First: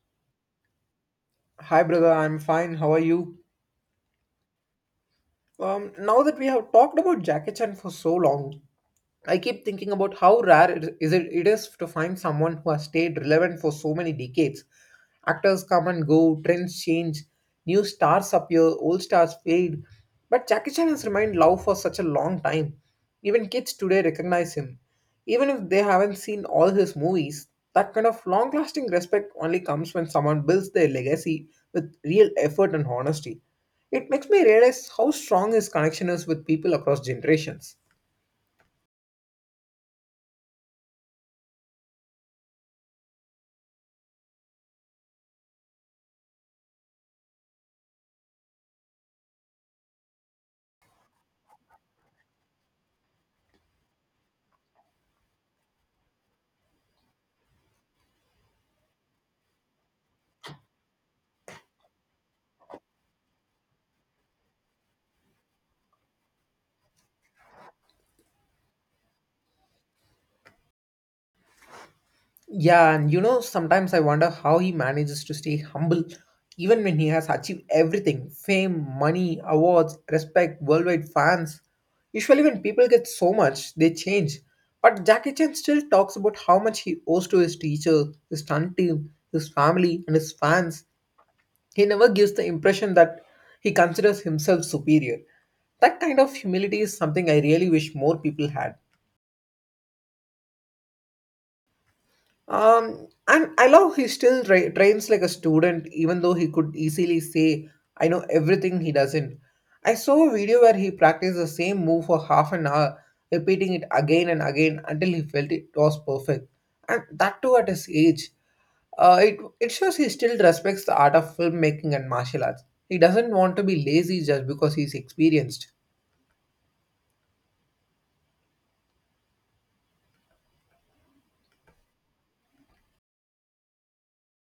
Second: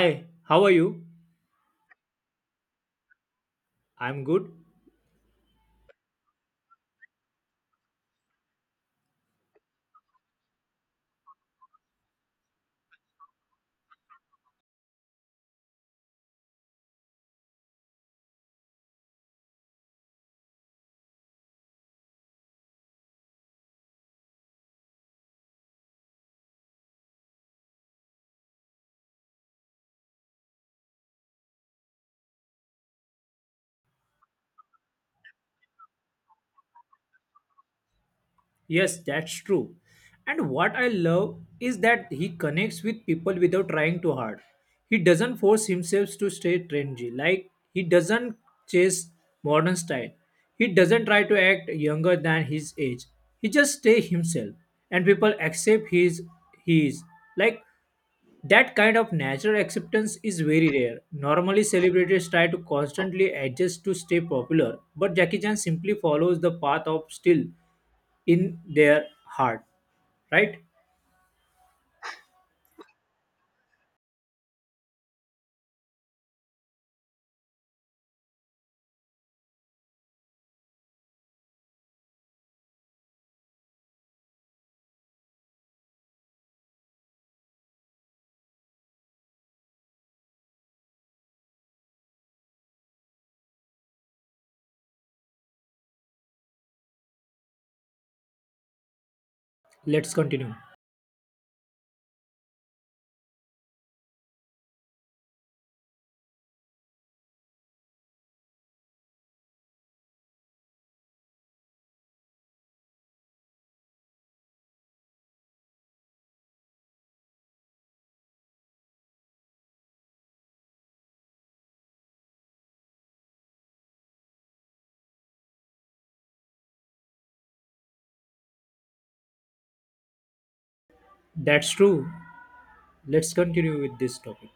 Hi, how are you? Hi, brother. I'm fine. How are you? I'm good. Now that we have talked about Jackie Chan for so long, I keep thinking about how rare it is to find someone who has stayed relevant for so many decades. Actors come and go, trends change, new stars appear, old stars fade. But Jackie Chan has remained loved for such a long time. Even kids today recognize him. Even if they haven't seen all his movies, that kind of long lasting respect only comes when someone builds their legacy with real effort and honesty. It makes me realize how strong his connection is with people across generations. Yes, that's true. And what I love is that he connects with people without trying too hard. He doesn't force himself to stay trendy. Like, he doesn't chase modern style. He doesn't try to act younger than his age. He just stay himself. And people accept his he is. Like that kind of natural acceptance is very rare. Normally, celebrities try to constantly adjust to stay popular, but Jackie Chan simply follows the path of still in their heart. Right? Yeah, and you know, sometimes I wonder how he manages to stay humble even when he has achieved everything fame, money, awards, respect, worldwide fans. Usually, when people get so much, they change. But Jackie Chan still talks about how much he owes to his teacher, his stunt team, his family, and his fans. He never gives the impression that he considers himself superior. That kind of humility is something I really wish more people had. Let's continue. And I love he still trains like a student, even though he could easily say, I know everything he doesn't. I saw a video where he practiced the same move for half an hour, repeating it again and again until he felt it was perfect. And that too at his age. It shows he still respects the art of filmmaking and martial arts. He doesn't want to be lazy just because he's experienced. That's true. Let's continue with this topic.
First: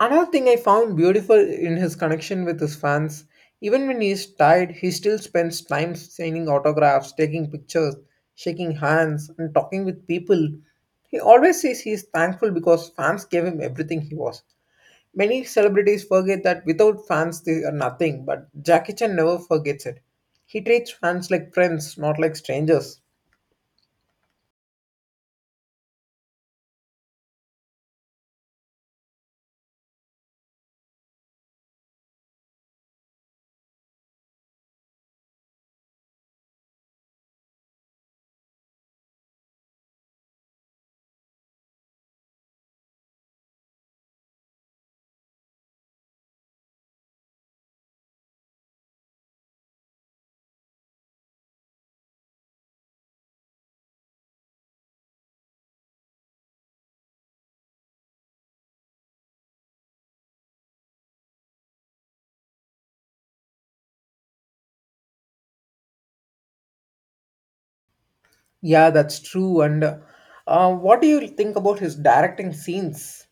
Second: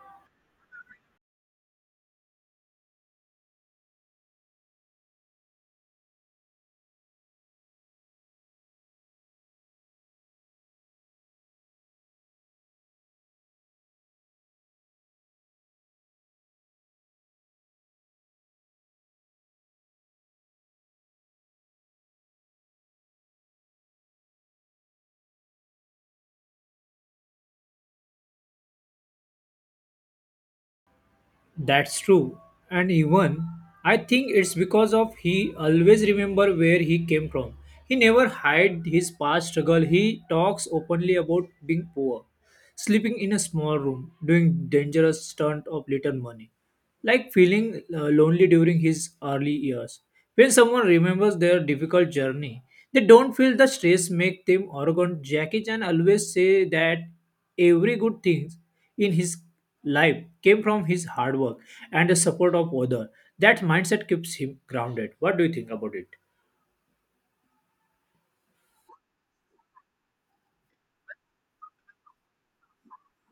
Another thing I found beautiful in his connection with his fans, even when he is tired, he still spends time signing autographs, taking pictures, shaking hands, and talking with people. He always says he is thankful because fans gave him everything he was. Many celebrities forget that without fans they are nothing, but Jackie Chan never forgets it. He treats fans like friends, not like strangers. That's true. And even I think it's because of he always remember where he came from. He never hide his past struggle. He talks openly about being poor, sleeping in a small room, doing dangerous stunt of little money like feeling lonely during his early years. When someone remembers their difficult journey, they don't feel the stress make them arrogant. Jackie Chan always say that every good thing in his life came from his hard work and the support of others. That mindset keeps him grounded. What do you think about it? Yeah, that's true. And what do you think about his directing scenes?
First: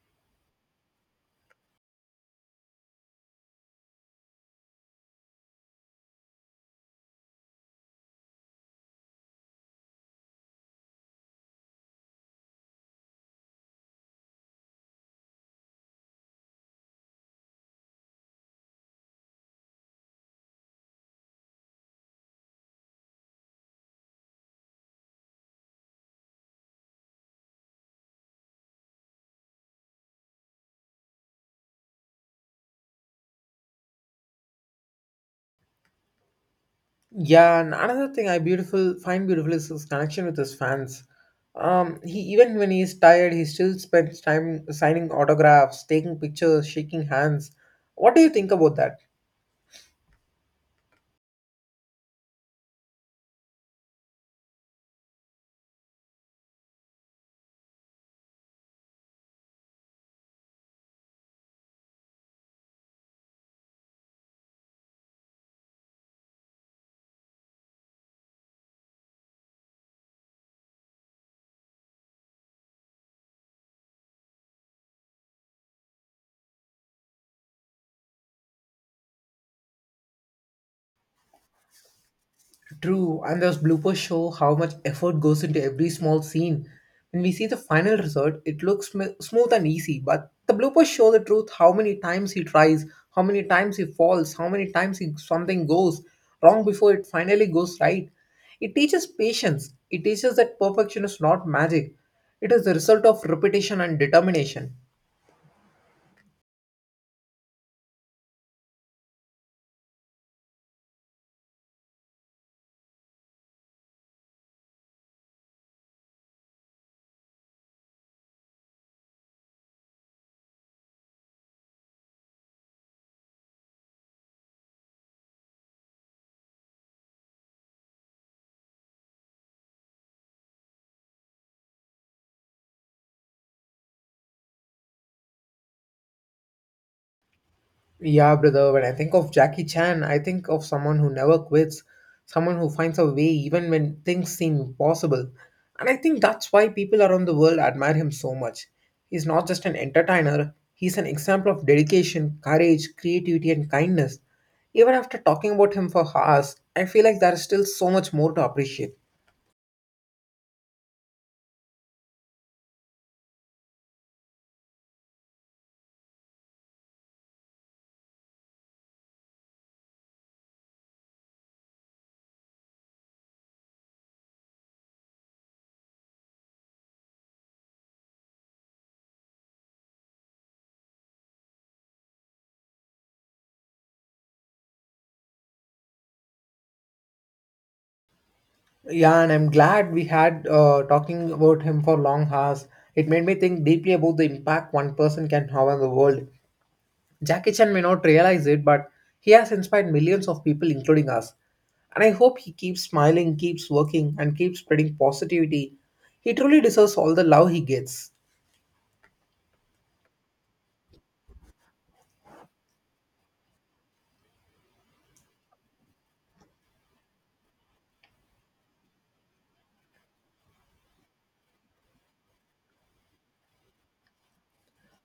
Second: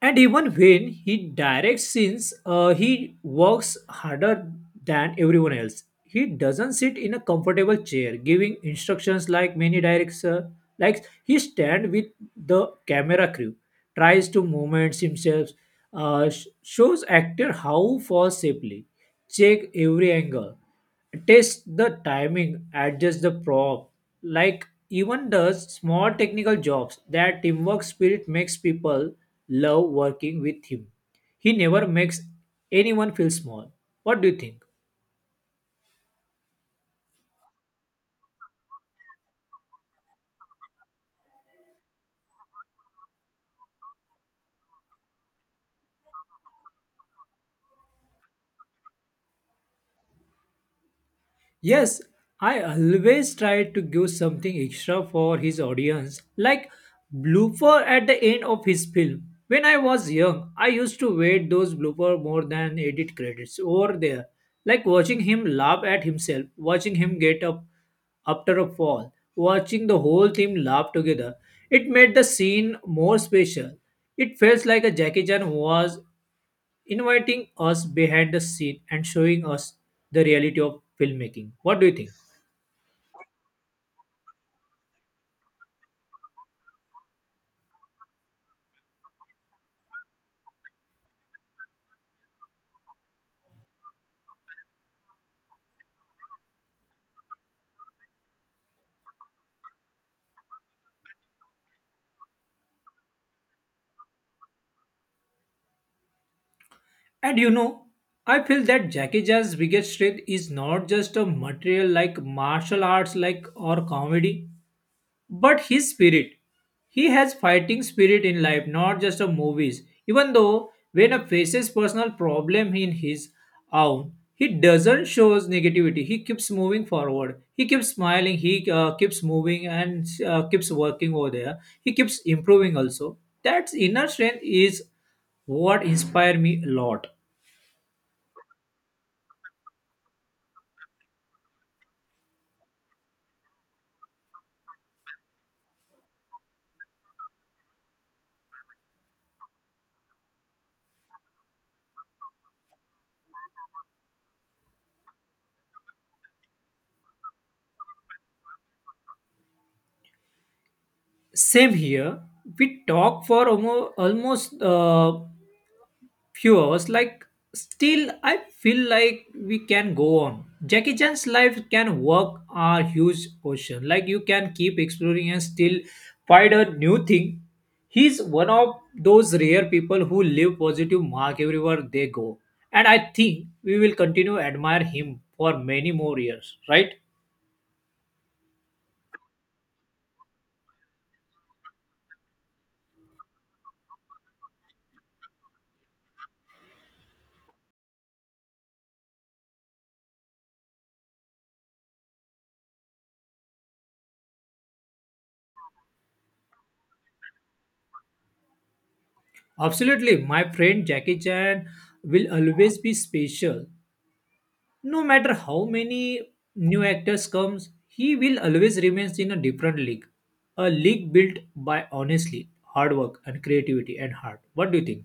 And even when he directs scenes, he works harder than everyone else. He doesn't sit in a comfortable chair giving instructions like many director. Like he stand with the camera crew, tries to movement himself, shows actor how fall safely, check every angle, test the timing, adjust the prop. Like even does small technical jobs. That teamwork spirit makes people love working with him. He never makes anyone feel small. What do you think? Yeah, and another thing I beautiful find beautiful is his connection with his fans. He Even when he's tired, he still spends time signing autographs, taking pictures, shaking hands. What do you think about that? Yes, I always try to give something extra for his audience, like blooper at the end of his film. When I was young, I used to wait those blooper more than edit credits over there, like watching him laugh at himself, watching him get up after a fall, watching the whole team laugh together. It made the scene more special. It felt like a Jackie Chan was inviting us behind the scene and showing us the reality of filmmaking. What do you think? True, and those bloopers show how much effort goes into every small scene. When we see the final result, it looks smooth and easy, but the bloopers show the truth how many times he tries, how many times he falls, how many times he, something goes wrong before it finally goes right. It teaches patience, it teaches that perfection is not magic, it is the result of repetition and determination. And you know, I feel that Jackie Chan's biggest strength is not just a material like martial arts like or comedy, but his spirit. He has fighting spirit in life, not just of movies. Even though when a faces personal problem in his own, he doesn't shows negativity. He keeps moving forward, he keeps smiling, he keeps moving and keeps working over there, he keeps improving also. That inner strength is what inspired me a lot. Yeah, brother, when I think of Jackie Chan, I think of someone who never quits, someone who finds a way even when things seem impossible. And I think that's why people around the world admire him so much. He's not just an entertainer, he's an example of dedication, courage, creativity, and kindness. Even after talking about him for hours, I feel like there is still so much more to appreciate. Same here. We talked for almost few hours, like still I feel like we can go on. Jackie Chan's life can work a huge ocean, like you can keep exploring and still find a new thing. He's one of those rare people who leave positive mark everywhere they go, and I think we will continue to admire him for many more years, right? Yeah, and I'm glad we had talking about him for long hours. It made me think deeply about the impact one person can have on the world. Jackie Chan may not realize it, but he has inspired millions of people, including us. And I hope he keeps smiling, keeps working, and keeps spreading positivity. He truly deserves all the love he gets. Absolutely, my friend. Jackie Chan will always be special. No matter how many new actors comes, he will always remains in a different league. A league built by honestly, hard work and creativity and heart. What do you think?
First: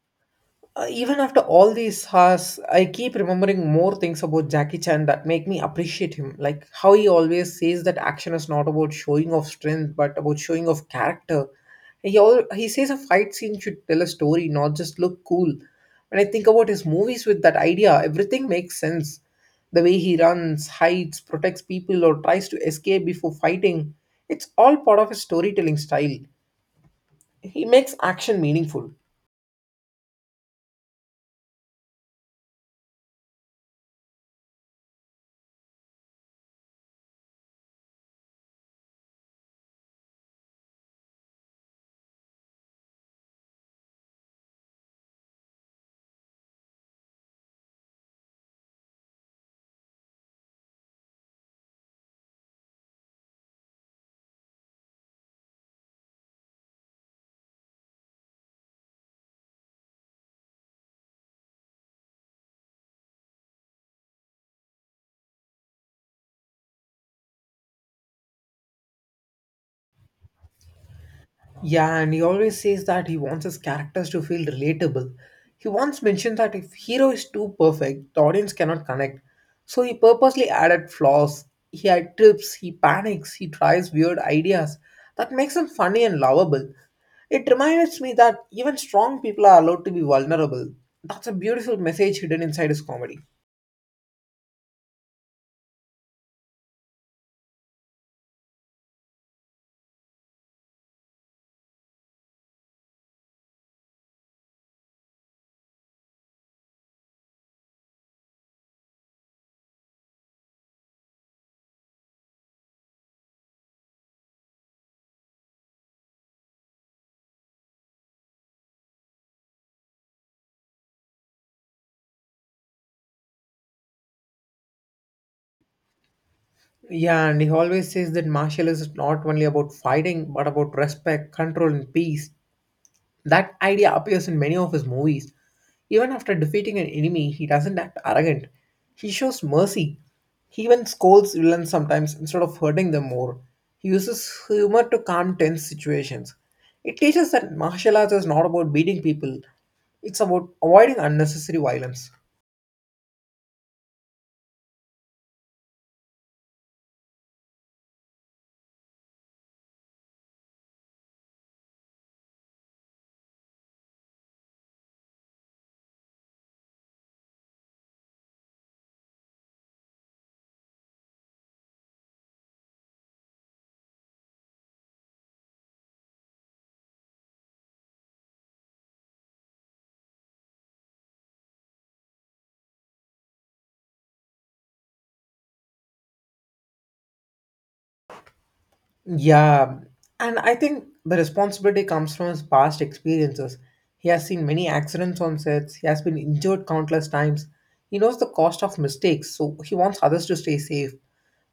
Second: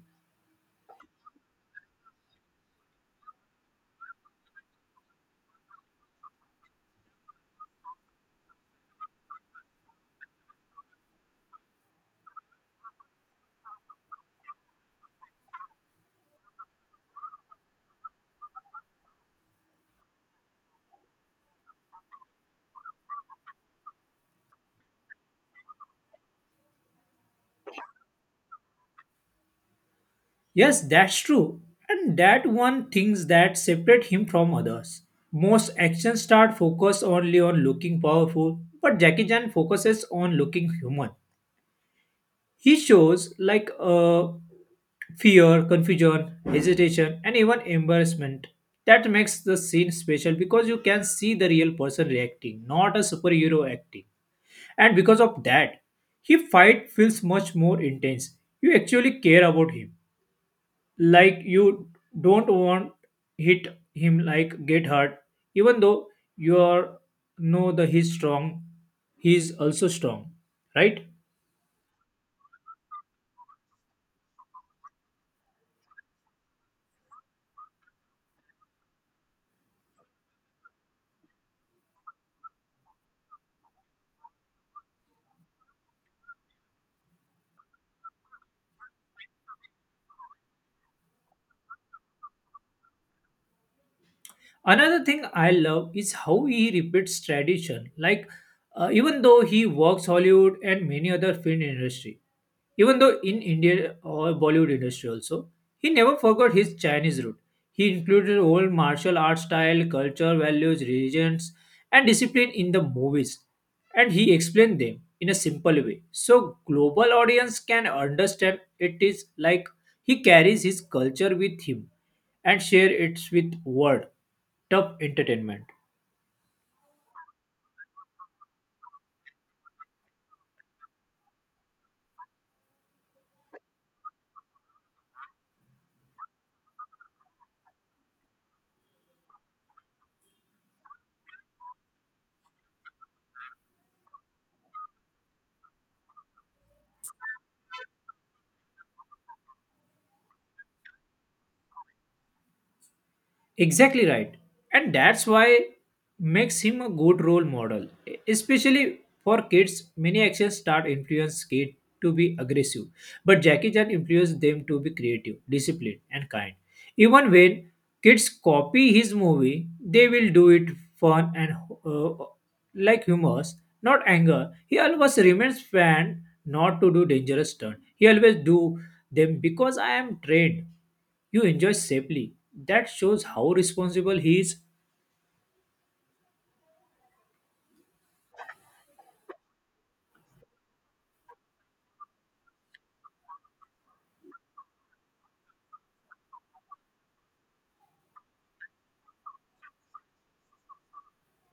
Even after all these hours, I keep remembering more things about Jackie Chan that make me appreciate him. Like how he always says that action is not about showing off strength, but about showing off character. He says a fight scene should tell a story, not just look cool. When I think about his movies with that idea, everything makes sense. The way he runs, hides, protects people, or tries to escape before fighting, it's all part of his storytelling style. He makes action meaningful. Yes, that's true. And that one things that separate him from others. Most action star focus only on looking powerful, but Jackie Chan focuses on looking human. He shows like fear, confusion, hesitation, and even embarrassment. That makes the scene special because you can see the real person reacting, not a superhero acting. And because of that, his fight feels much more intense. You actually care about him. Like you don't want hit him like get hurt. Even though you are know that he's strong, he's also strong. Right? Yeah, and he always says that he wants his characters to feel relatable. He once mentioned that if hero is too perfect, the audience cannot connect. So he purposely added flaws. He had trips, he panics, he tries weird ideas. That makes him funny and lovable. It reminds me that even strong people are allowed to be vulnerable. That's a beautiful message hidden inside his comedy. Another thing I love is how he repeats tradition. Like even though he works Hollywood and many other film industry, even though in India or Bollywood industry also, he never forgot his Chinese root. He included old martial art style, culture, values, religions, and discipline in the movies, and he explained them in a simple way, so global audience can understand. It is like he carries his culture with him and share it with world top entertainment. Yeah, and he always says that martial is not only about fighting but about respect, control, and peace. That idea appears in many of his movies. Even after defeating an enemy, he doesn't act arrogant. He shows mercy. He even scolds villains sometimes instead of hurting them more. He uses humor to calm tense situations. It teaches that martial arts is not about beating people, it's about avoiding unnecessary violence. Exactly right. And that's why makes him a good role model. Especially for kids, many actions start influence kids to be aggressive. But Jackie Chan influenced them to be creative, disciplined, and kind. Even when kids copy his movie, they will do it fun and uh, like humors, not anger. He always remains fan not to do dangerous stunts. He always do them because I am trained. You enjoy safely. That shows how responsible he is. Yeah, and I think the responsibility comes from his past experiences. He has seen many accidents on sets, he has been injured countless times. He knows the cost of mistakes, so he wants others to stay safe.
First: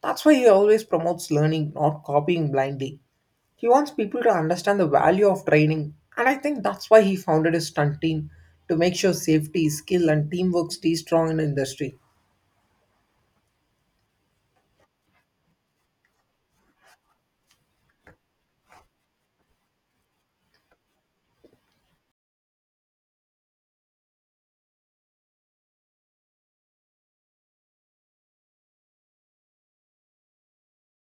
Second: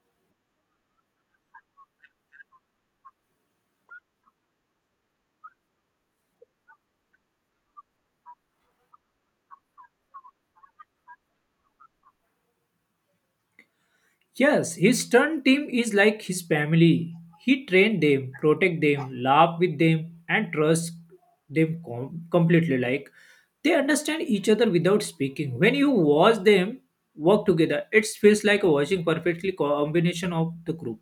That's why he always promotes learning, not copying blindly. He wants people to understand the value of training, and I think that's why he founded his stunt team to make sure safety, skill, and teamwork stay strong in the industry. Yes, his stunt team is like his family. He train them, protect them, laugh with them, and trust them completely. Like they understand each other without speaking. When you watch them work together, it feels like watching perfectly combination of the group.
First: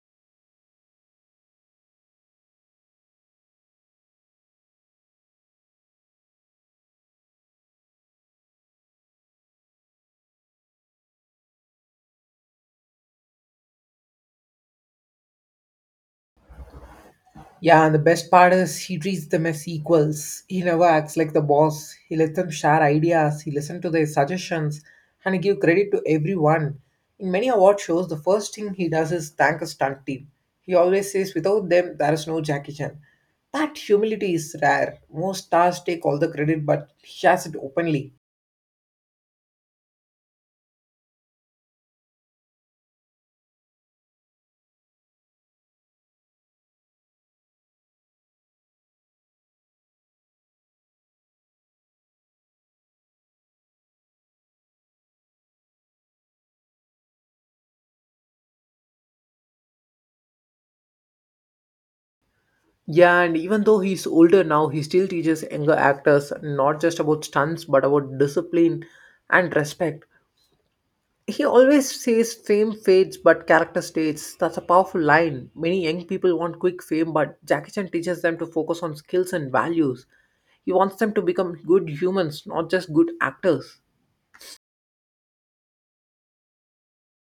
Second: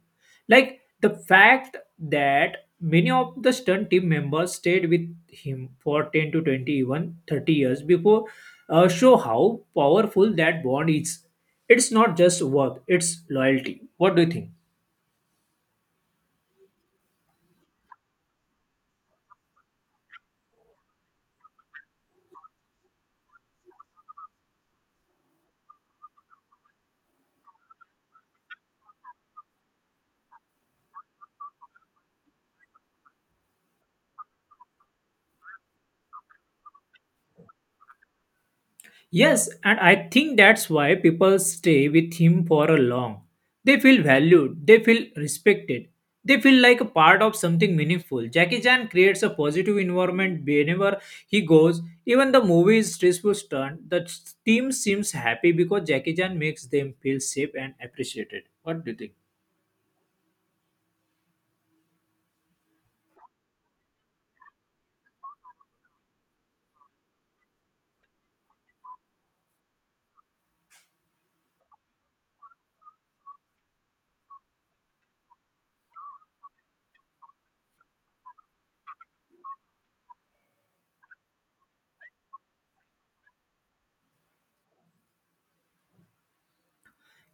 Like the fact that many of the stunt team members stayed with him for 10 to 20, even 30 years before show how powerful that bond is. It's not just work, it's loyalty. What do you think? Yeah, and the best part is he treats them as equals. He never acts like the boss. He lets them share ideas, he listens to their suggestions, and he gives credit to everyone. In many award shows, the first thing he does is thank a stunt team. He always says, without them, there is no Jackie Chan. That humility is rare. Most stars take all the credit, but he shares it openly. Yes, and I think that's why people stay with him for a long. They feel valued, they feel respected, they feel like a part of something meaningful. Jackie Chan creates a positive environment whenever he goes. Even the movie is stressful turn, the team seems happy because Jackie Chan makes them feel safe and appreciated. What do you think? Yeah, and even though he's older now, he still teaches younger actors not just about stunts but about discipline and respect. He always says fame fades but character stays. That's a powerful line. Many young people want quick fame, but Jackie Chan teaches them to focus on skills and values. He wants them to become good humans, not just good actors.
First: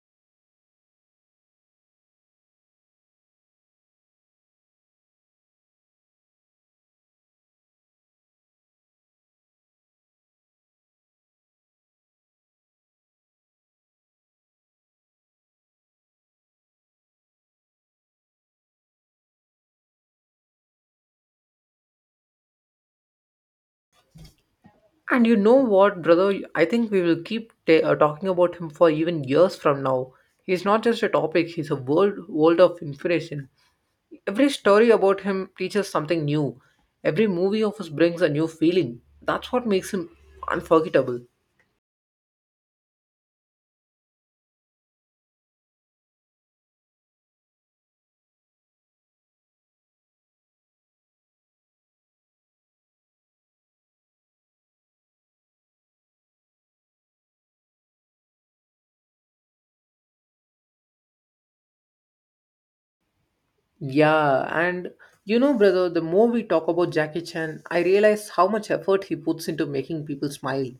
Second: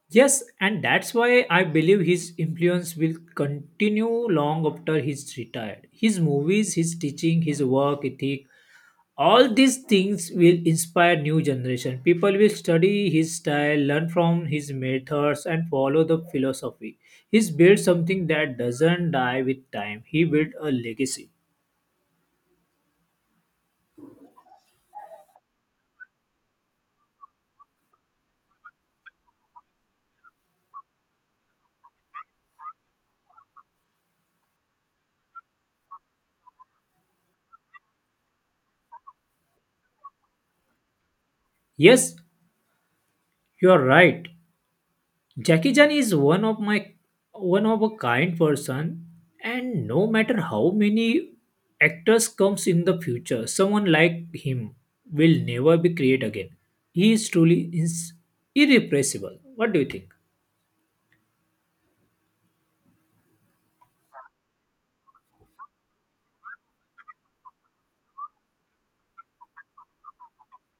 Yes, and that's why I believe his influence will continue long after he's retired. His movies, his teaching, his work ethic, all these things will inspire new generation. People will study his style, learn from his methods and follow the philosophy. He's built something that doesn't die with time. He built a legacy. And you know what, brother? I think we will keep talking about him for even years from now. He's not just a topic, he's a world of inspiration. Every story about him teaches something new. Every movie of his brings a new feeling. That's what makes him unforgettable. Yes, you're right. Jackie Chan is one of my one of a kind person, and no matter how many actors comes in the future, someone like him will never be created again. He is truly irrepressible. What do you think? Yeah, and you know, brother, the more we talk about Jackie Chan, I realize how much effort he puts into making people smile.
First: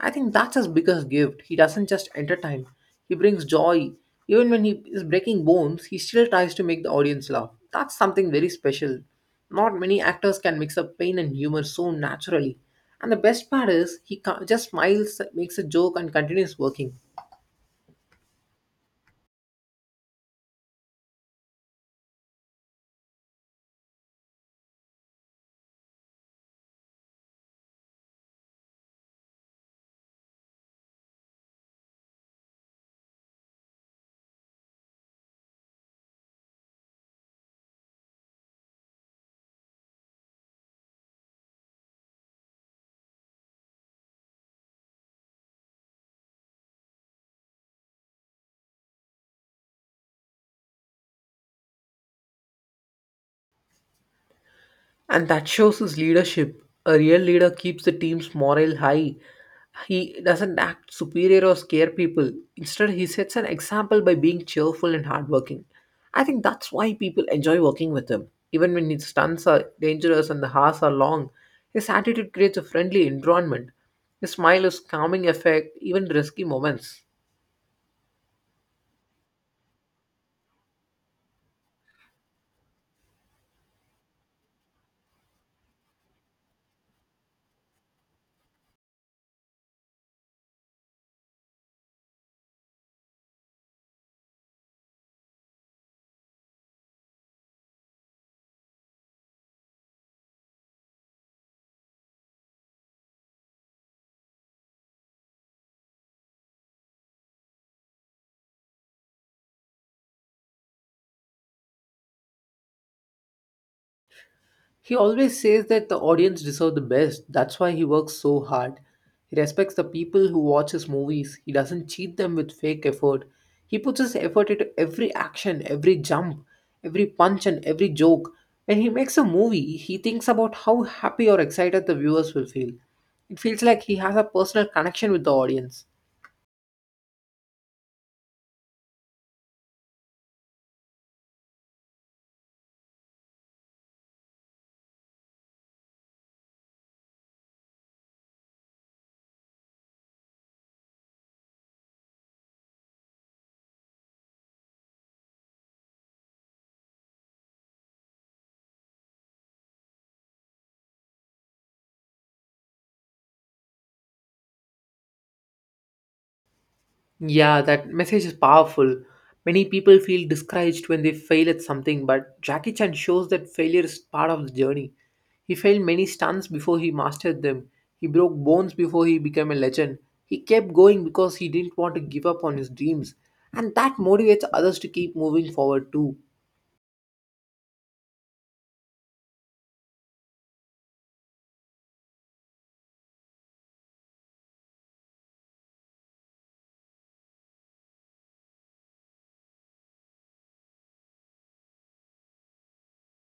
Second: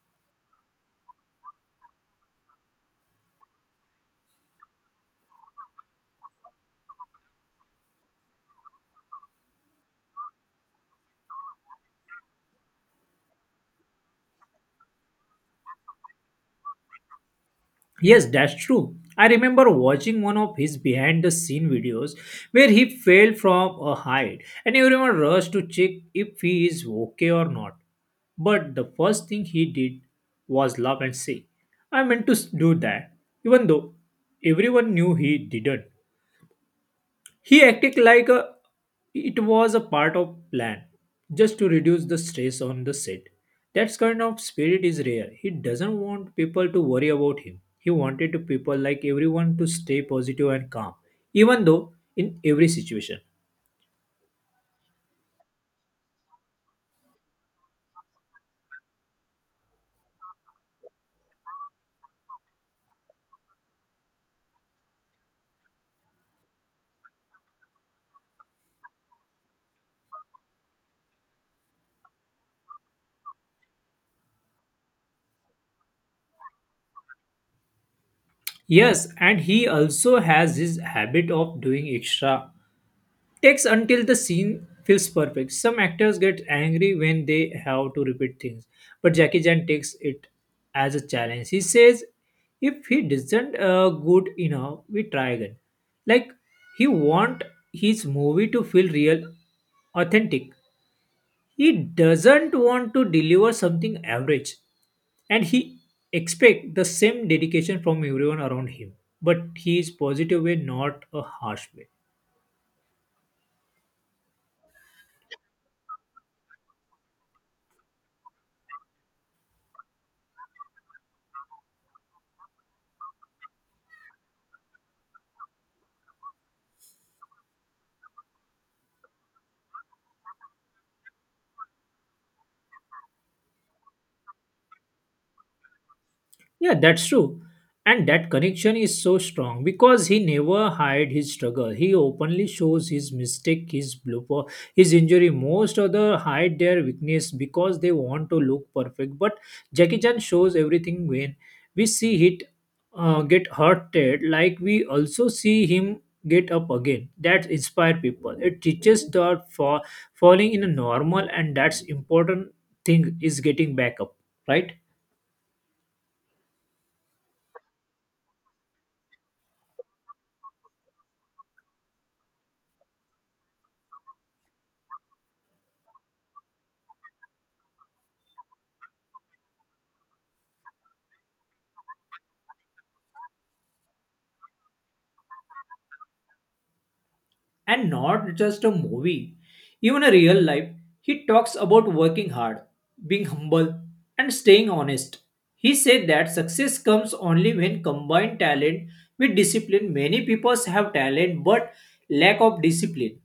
I think that's his biggest gift. He doesn't just entertain, he brings joy. Even when he is breaking bones, he still tries to make the audience laugh. That's something very special. Not many actors can mix up pain and humor so naturally. And the best part is, he just smiles, makes a joke, and continues working. Yes, that's true. I remember watching one of his behind the scene videos where he fell from a height and everyone rushed to check if he is okay or not. But the first thing he did was laugh and say, "I meant to do that," even though everyone knew he didn't. He acted like a, it was a part of plan, just to reduce the stress on the set. That kind of spirit is rare. He doesn't want people to worry about him. He wanted to people like everyone to stay positive and calm, even though in every situation. And that shows his leadership. A real leader keeps the team's morale high. He doesn't act superior or scare people. Instead, he sets an example by being cheerful and hardworking. I think that's why people enjoy working with him. Even when his stunts are dangerous and the hours are long, his attitude creates a friendly environment. His smile is calming effect, even in risky moments. Yes, and he also has his habit of doing extra takes until the scene feels perfect. Some actors get angry when they have to repeat things, but Jackie Chan takes it as a challenge. He says, "If he doesn't good enough, we try again." Like he want his movie to feel real, authentic. He doesn't want to deliver something average, and he expect the same dedication from everyone around him. But he is positive way, not a harsh way. He always says that the audience deserve the best. That's why he works so hard. He respects the people who watch his movies. He doesn't cheat them with fake effort. He puts his effort into every action, every jump, every punch, and every joke. When he makes a movie, he thinks about how happy or excited the viewers will feel. It feels like he has a personal connection with the audience. Yeah, that's true. And that connection is so strong because he never hide his struggle. He openly shows his mistake, his blooper, his injury. Most other hide their weakness because they want to look perfect. But Jackie Chan shows everything. When we see it get hurted, like we also see him get up again. That inspire people. It teaches that for falling in a normal and that's important thing is getting back up, right? Yeah, that message is powerful. Many people feel discouraged when they fail at something, but Jackie Chan shows that failure is part of the journey. He failed many stunts before he mastered them. He broke bones before he became a legend. He kept going because he didn't want to give up on his dreams. And that motivates others to keep moving forward too. And not just a movie. Even a real life, he talks about working hard, being humble, and staying honest. He said that success comes only when combined talent with discipline. Many people have talent but lack of discipline,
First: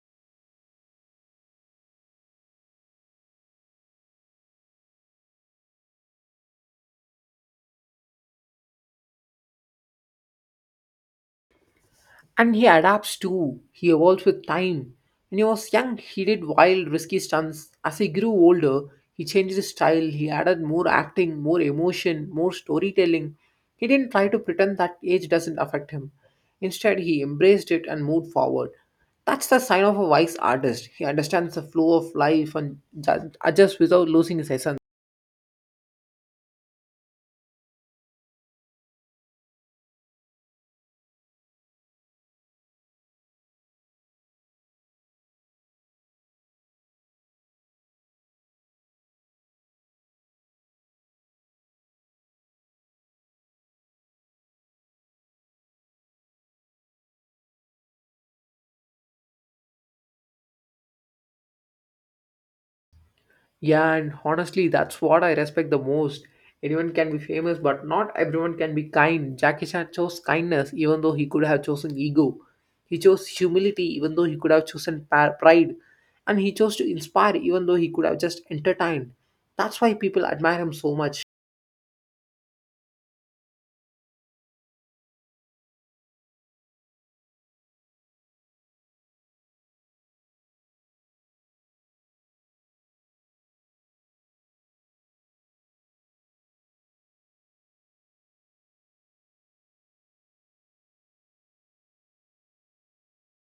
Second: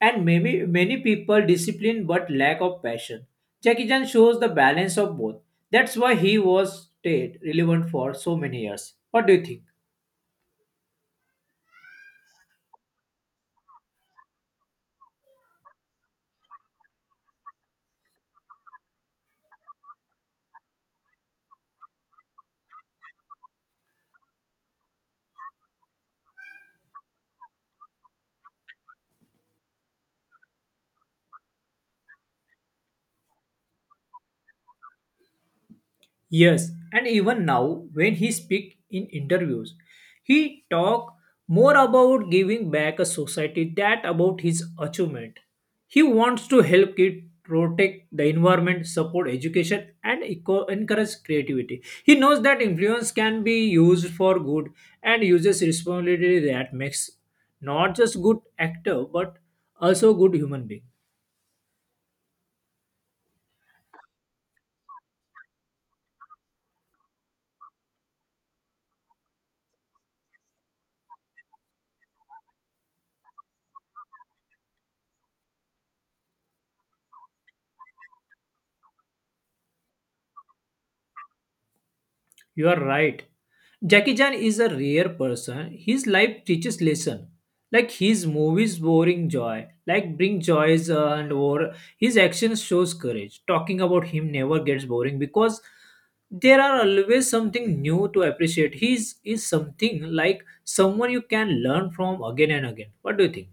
and many people discipline but lack of passion. Jackie Chan shows the balance of both. That's why he was stayed relevant for so many years. What do you think? And he adapts too. He evolves with time. When he was young, he did wild, risky stunts. As he grew older, he changed his style. He added more acting, more emotion, more storytelling. He didn't try to pretend that age doesn't affect him. Instead, he embraced it and moved forward. That's the sign of a wise artist. He understands the flow of life and adjusts without losing his essence. Yes, and even now when he speak in interviews, he talk more about giving back a society that about his achievement. He wants to help kids protect the environment, support education, and encourage creativity. He knows that influence can be used for good and uses responsibility that makes not just good actor but also good human being. Yeah, and honestly, that's what I respect the most. Anyone can be famous, but not everyone can be kind. Jackie Chan chose kindness, even though he could have chosen ego. He chose humility, even though he could have chosen pride. And he chose to inspire, even though he could have just entertained. That's why people admire him so much. You are right. Jackie Chan is a rare person. His life teaches lesson. Like his movies boring joy, like bring joys and war. His actions shows courage. Talking about him never gets boring because there are always something new to appreciate. He is something like someone you can learn from again and again. What do you think?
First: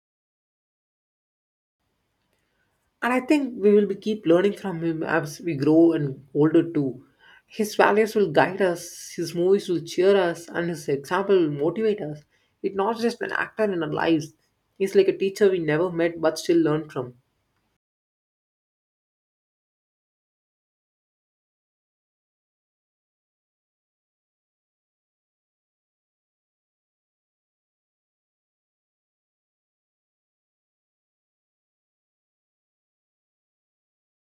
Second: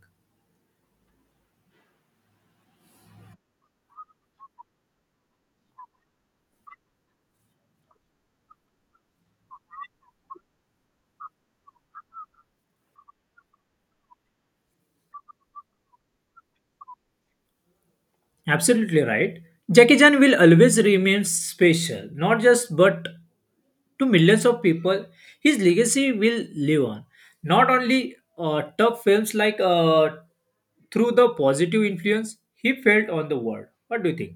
And I think we will be keep learning from him as we grow and older too. His values will guide us, his movies will cheer us, and his example will motivate us. It's not just an actor in our lives. He's like a teacher we never met but still learn from. Absolutely right. Jackie Chan will always remain special, not just but to millions of people. His legacy will live on. Not only tough films like through the positive influence he felt on the world. What do you think?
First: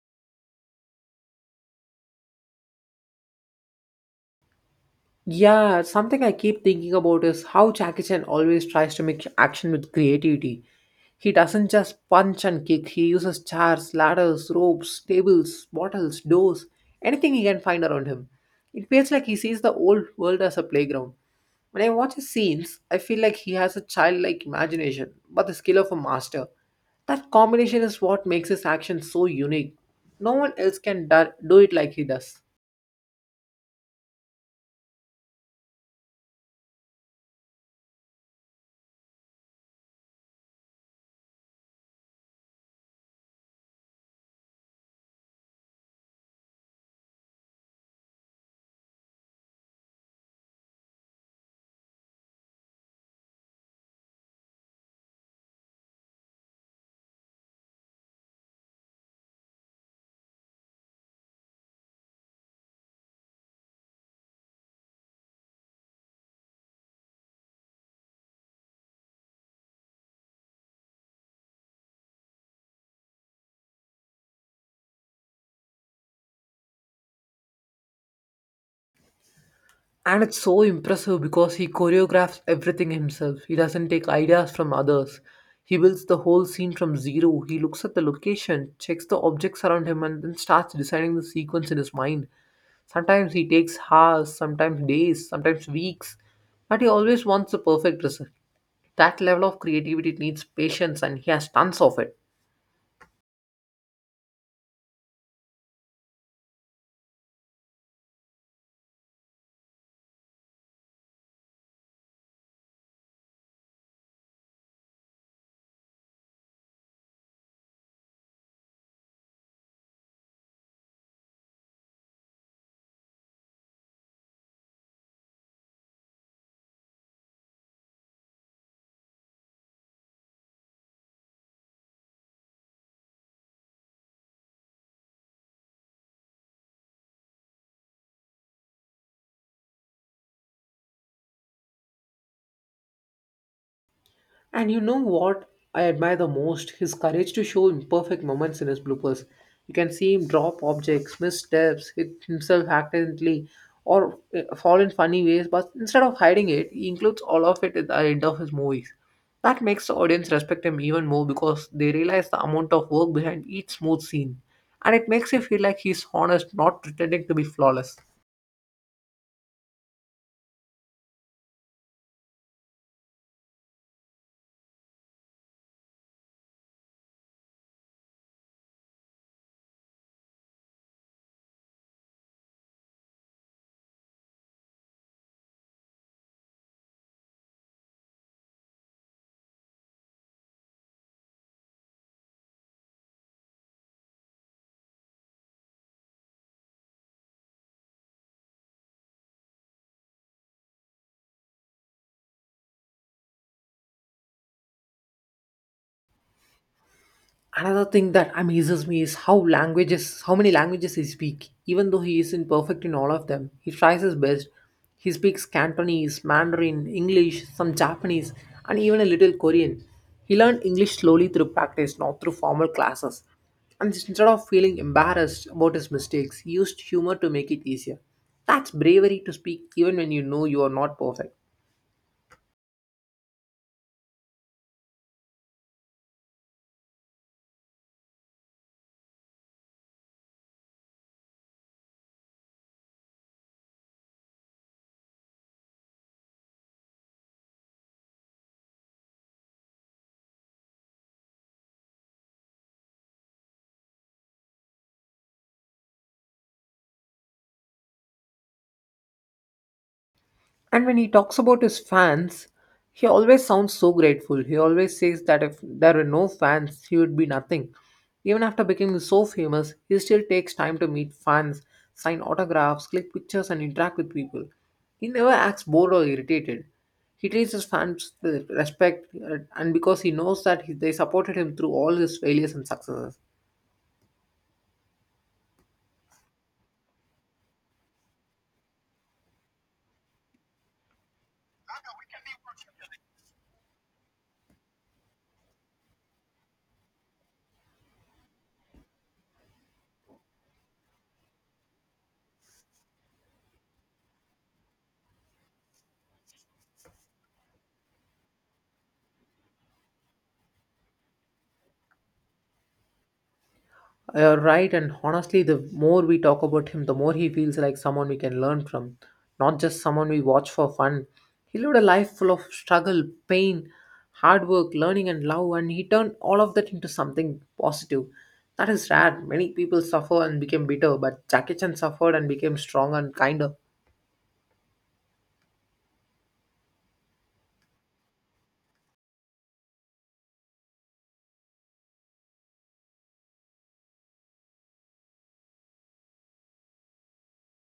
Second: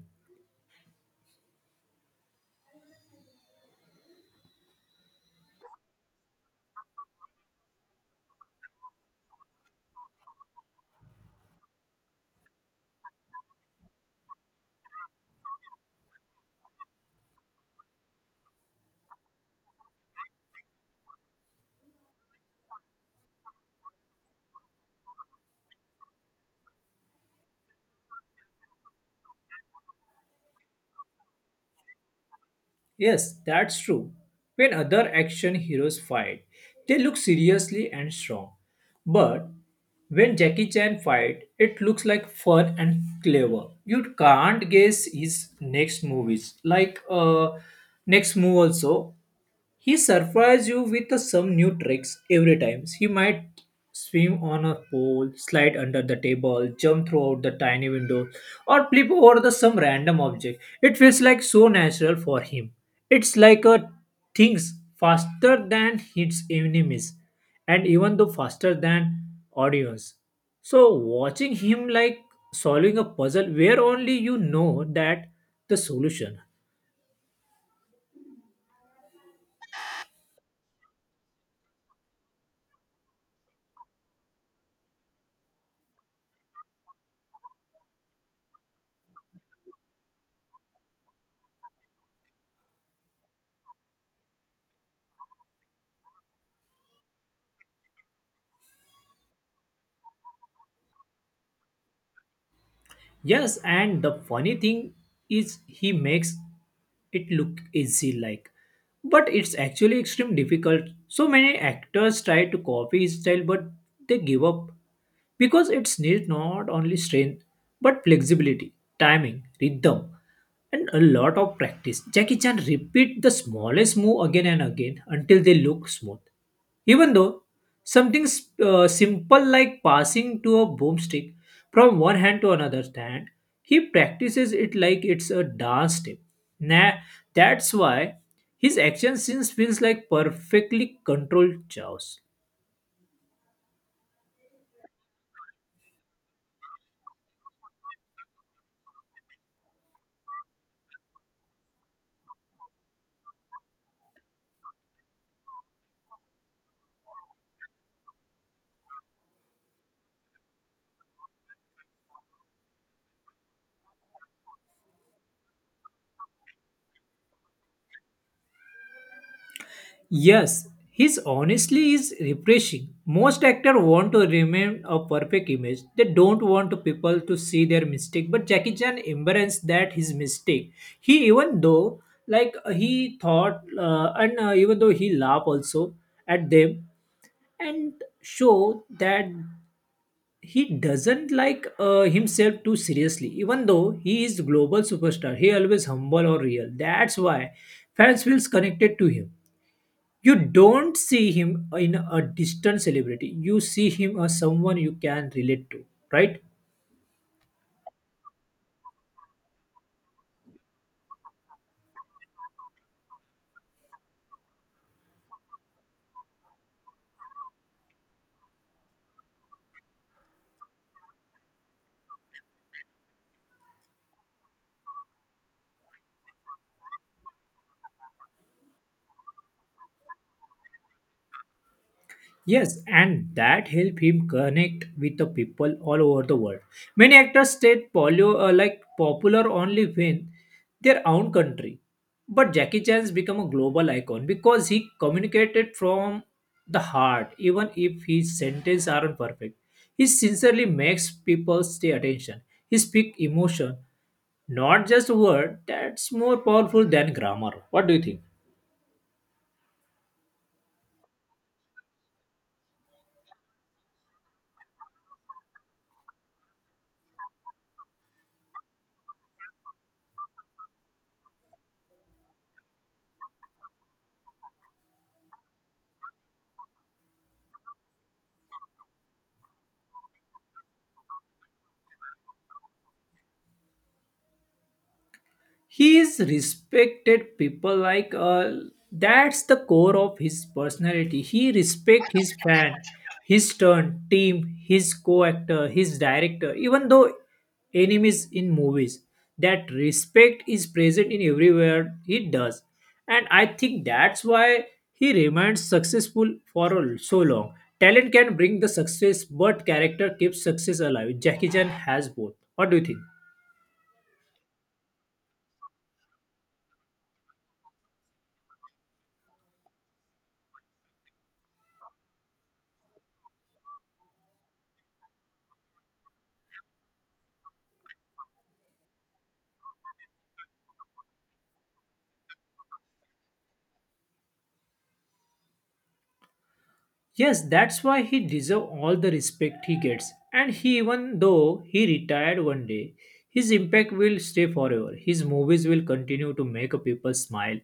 Yeah, something I keep thinking about is how Jackie Chan always tries to make action with creativity. He doesn't just punch and kick, he uses chairs, ladders, ropes, tables, bottles, doors, anything he can find around him. It feels like he sees the old world as a playground. When I watch his scenes, I feel like he has a childlike imagination, but the skill of a master. That combination is what makes his action so unique. No one else can do it like he does. Yes, that's true. When other action heroes fight, they look seriously and strong. But when Jackie Chan fight, it looks like fun and clever. You can't guess his next movies. Next move also. He surprises you with some new tricks every time. He might swim on a pole, slide under the table, jump throughout the tiny window, or flip over the some random object. It feels like so natural for him. It's like a things faster than his enemies, and even though faster than audience. So watching him like solving a puzzle where only you know that the solution. And it's so impressive because he choreographs everything himself. He doesn't take ideas from others. He builds the whole scene from zero. He looks at the location, checks the objects around him, and then starts deciding the sequence in his mind. Sometimes he takes hours, sometimes days, sometimes weeks. But he always wants the perfect result. That level of creativity needs patience, and he has tons of it. Yes, and the funny thing is he makes it look easy like but it's actually extremely difficult. So many actors try to copy his style but they give up because it's needs not only strength but flexibility, timing, rhythm and a lot of practice. Jackie Chan repeat the smallest move again and again until they look smooth. Even though something simple like passing to a boomstick from one hand to another hand, he practices it like it's a dance step. Nah, that's why his action scenes feels like perfectly controlled chaos. And you know what I admire the most? His courage to show imperfect moments in his bloopers. You can see him drop objects, missteps, hit himself accidentally, or fall in funny ways, but instead of hiding it, he includes all of it at the end of his movies. That makes the audience respect him even more because they realize the amount of work behind each smooth scene. And it makes you feel like he's honest, not pretending to be flawless. Yes, his honesty is refreshing. Most actors want to remain a perfect image. They don't want people to see their mistake. But Jackie Chan embraced that his mistake. He even though he thought and even though he laughed also at them and show that he doesn't himself too seriously. Even though he is global superstar, he always humble or real. That's why fans feels connected to him, you don't see him in a distant celebrity, you see him as someone you can relate to, right? Another thing that amazes me is how languages, how many languages he speaks. Even though he isn't perfect in all of them, he tries his best. He speaks Cantonese, Mandarin, English, some Japanese, and even a little Korean. He learned English slowly through practice, not through formal classes. And instead of feeling embarrassed about his mistakes, he used humor to make it easier. That's bravery to speak even when you know you are not perfect. Yes, and that helped him connect with the people all over the world. Many actors stayed polio, like popular only when their own country. But Jackie Chan's become a global icon because he communicated from the heart, even if his sentences aren't perfect. He sincerely makes people stay attention. He speaks emotion, not just word. That's more powerful than grammar. What do you think? And when he talks about his fans, he always sounds so grateful. He always says that if there were no fans, he would be nothing. Even after becoming so famous, he still takes time to meet fans, sign autographs, click pictures, and interact with people. He never acts bored or irritated. He treats his fans with respect, and because he knows that they supported him through all his failures and successes. He is respected people that's the core of his personality. He respect his fan, his turn, team, his co-actor, his director, even though enemies in movies. That respect is present in everywhere he does. And I think that's why he remains successful for so long. Talent can bring the success, but character keeps success alive. Jackie Chan has both. What do you think? You're right, and honestly, the more we talk about him, the more he feels like someone we can learn from, not just someone we watch for fun. He lived a life full of struggle, pain, hard work, learning, and love, and he turned all of that into something positive. That is rare. Many people suffer and became bitter, but Jackie Chan suffered and became strong and kinder. Yes, that's why he deserves all the respect he gets. And he, even though he retired one day, his impact will stay forever. His movies will continue to make people smile.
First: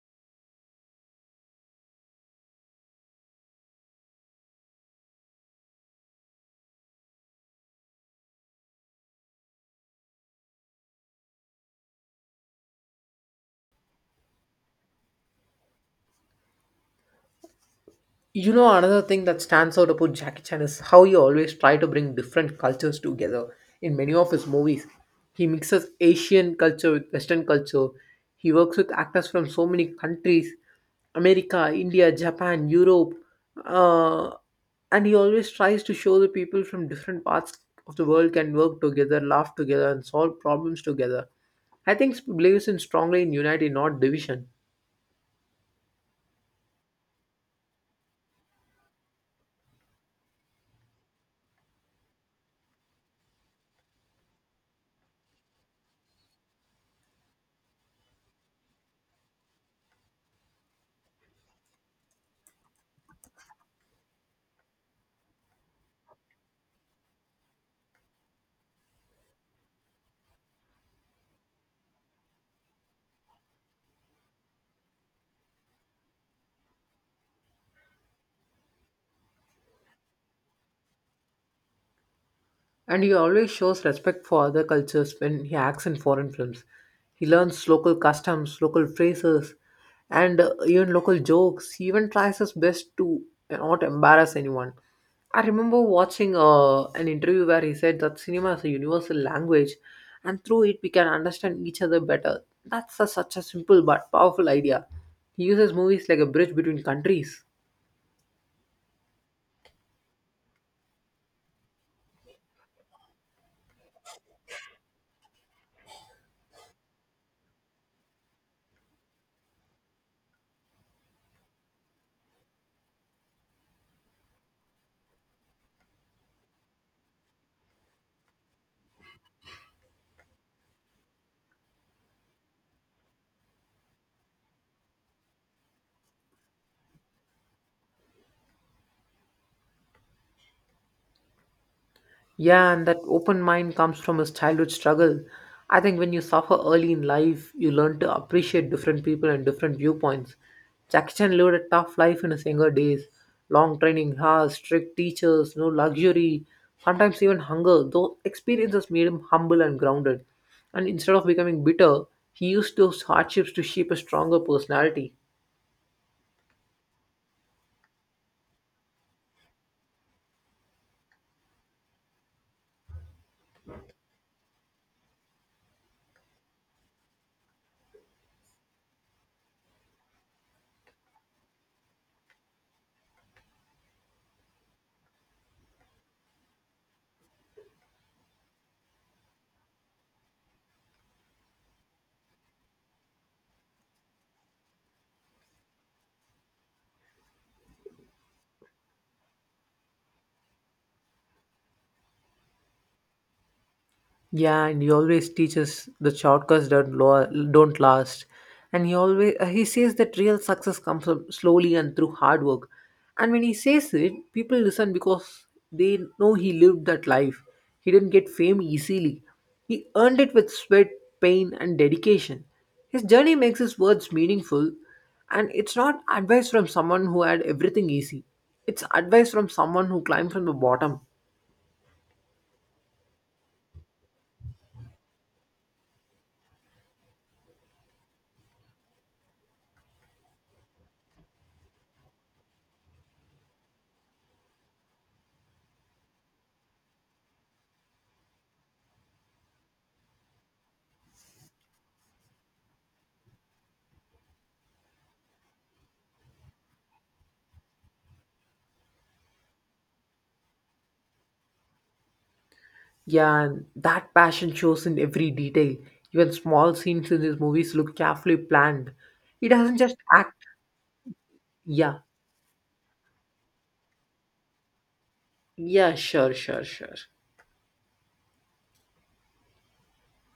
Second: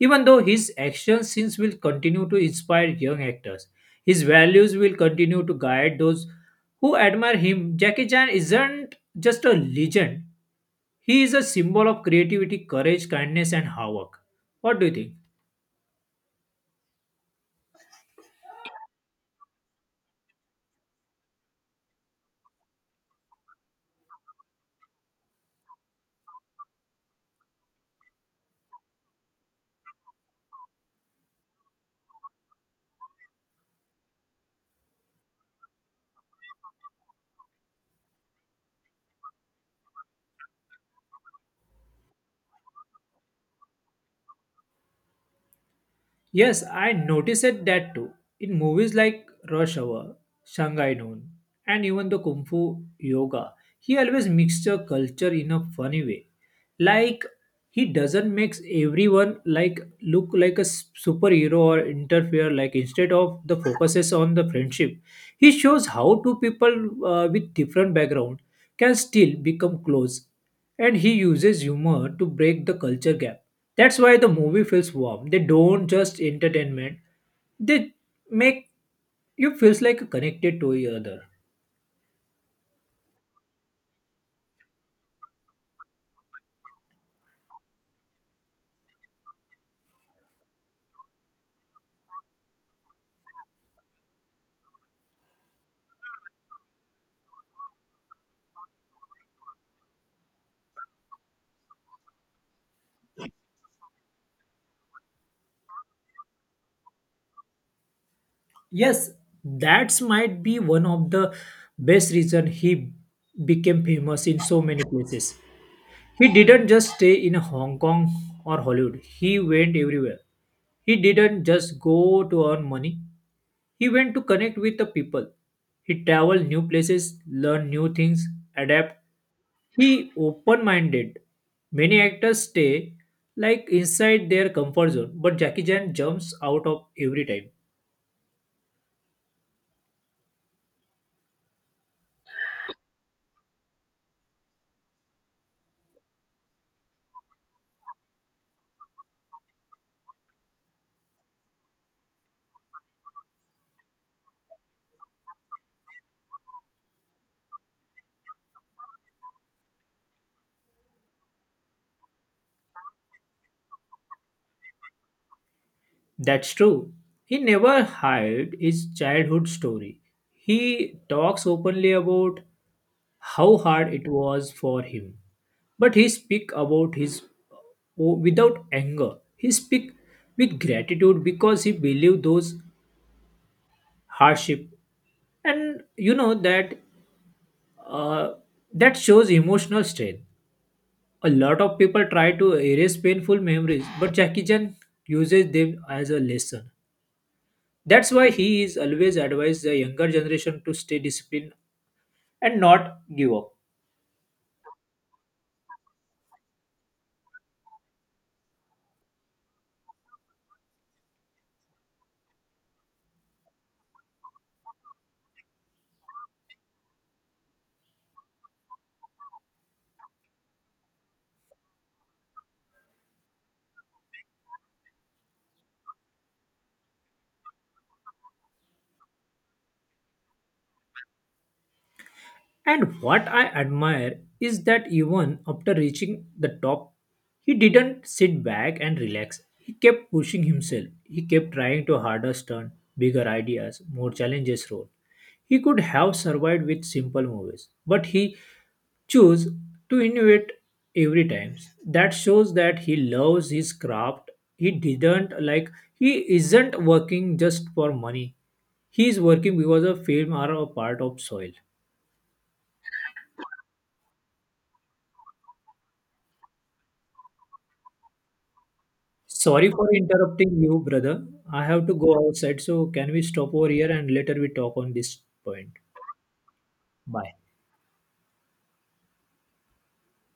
Even though his action scenes will continue to inspire young actors, his values will continue to guide those who admire him. Jackie Chan isn't just a legend, he is a symbol of creativity, courage, kindness, and hard work. What do you think? You know, another thing that stands out about Jackie Chan is how he always try to bring different cultures together. In many of his movies, he mixes Asian culture with Western culture. He works with actors from so many countries, America, India, Japan, Europe, uh, and he always tries to show the people from different parts of the world can work together, laugh together, and solve problems together. I think he believes in strongly in unity, not division. Yes, I noticed it that too. In movies like Rush Hour, Shanghai Noon, and even the Kung Fu Yoga, he always mixture culture in a funny way. Like he doesn't makes everyone like look like a superhero or interfere. Like instead of the focuses on the friendship, he shows how two people with different background can still become close and he uses humor to break the culture gap. That's why the movie feels warm. They don't just entertainment; they make you feels like connected to each other. And he always shows respect for other cultures when he acts in foreign films. He learns local customs, local phrases, and even local jokes. He even tries his best to not embarrass anyone. I remember watching an interview where he said that cinema is a universal language and through it we can understand each other better. Such a simple but powerful idea. He uses movies like a bridge between countries. Yes, that's might be one of the best reason he became famous in so many places. He didn't just stay in Hong Kong or Hollywood. He went everywhere. He didn't just go to earn money. He went to connect with the people. He traveled new places, learned new things, adapt. He open-minded. Many actors stay like inside their comfort zone, but Jackie Chan jumps out of every time. Yeah, and that open mind comes from his childhood struggle. I think when you suffer early in life, you learn to appreciate different people and different viewpoints. Jackie Chan lived a tough life in his younger days, long training hours, strict teachers, no luxury, sometimes even hunger. Those experiences made him humble and grounded. And instead of becoming bitter, he used those hardships to shape a stronger personality. That's true. He never hid his childhood story. He talks openly about how hard it was for him. But he speak about his without anger. He speak with gratitude because he believed those hardship and you know that uh, that shows emotional strength. A lot of people try to erase painful memories, but Jackie Chan uses them as a lesson. That's why he is always advised the younger generation to stay disciplined and not give up. Yeah, and he always teaches the shortcuts that don't last. And he always he says that real success comes up slowly and through hard work. And when he says it, people listen because they know he lived that life. He didn't get fame easily. He earned it with sweat, pain, and dedication. His journey makes his words meaningful, and it's not advice from someone who had everything easy. It's advice from someone who climbed from the bottom. And what I admire is that even after reaching the top, he didn't sit back and relax. He kept pushing himself. He kept trying to harder turn, bigger ideas, more challenges role. He could have survived with simple movies, but he chose to innovate every time. That shows that he loves his craft. He didn't like he isn't working just for money. He is working because a film are a part of soil. Yeah, and that passion shows in every detail. Even small scenes in these movies look carefully planned. It Sorry doesn't for just act. interrupting you, brother. I have to Yeah, go outside, so can we stop over here and later we talk on this point? yeah, sure, sure, sure. Bye.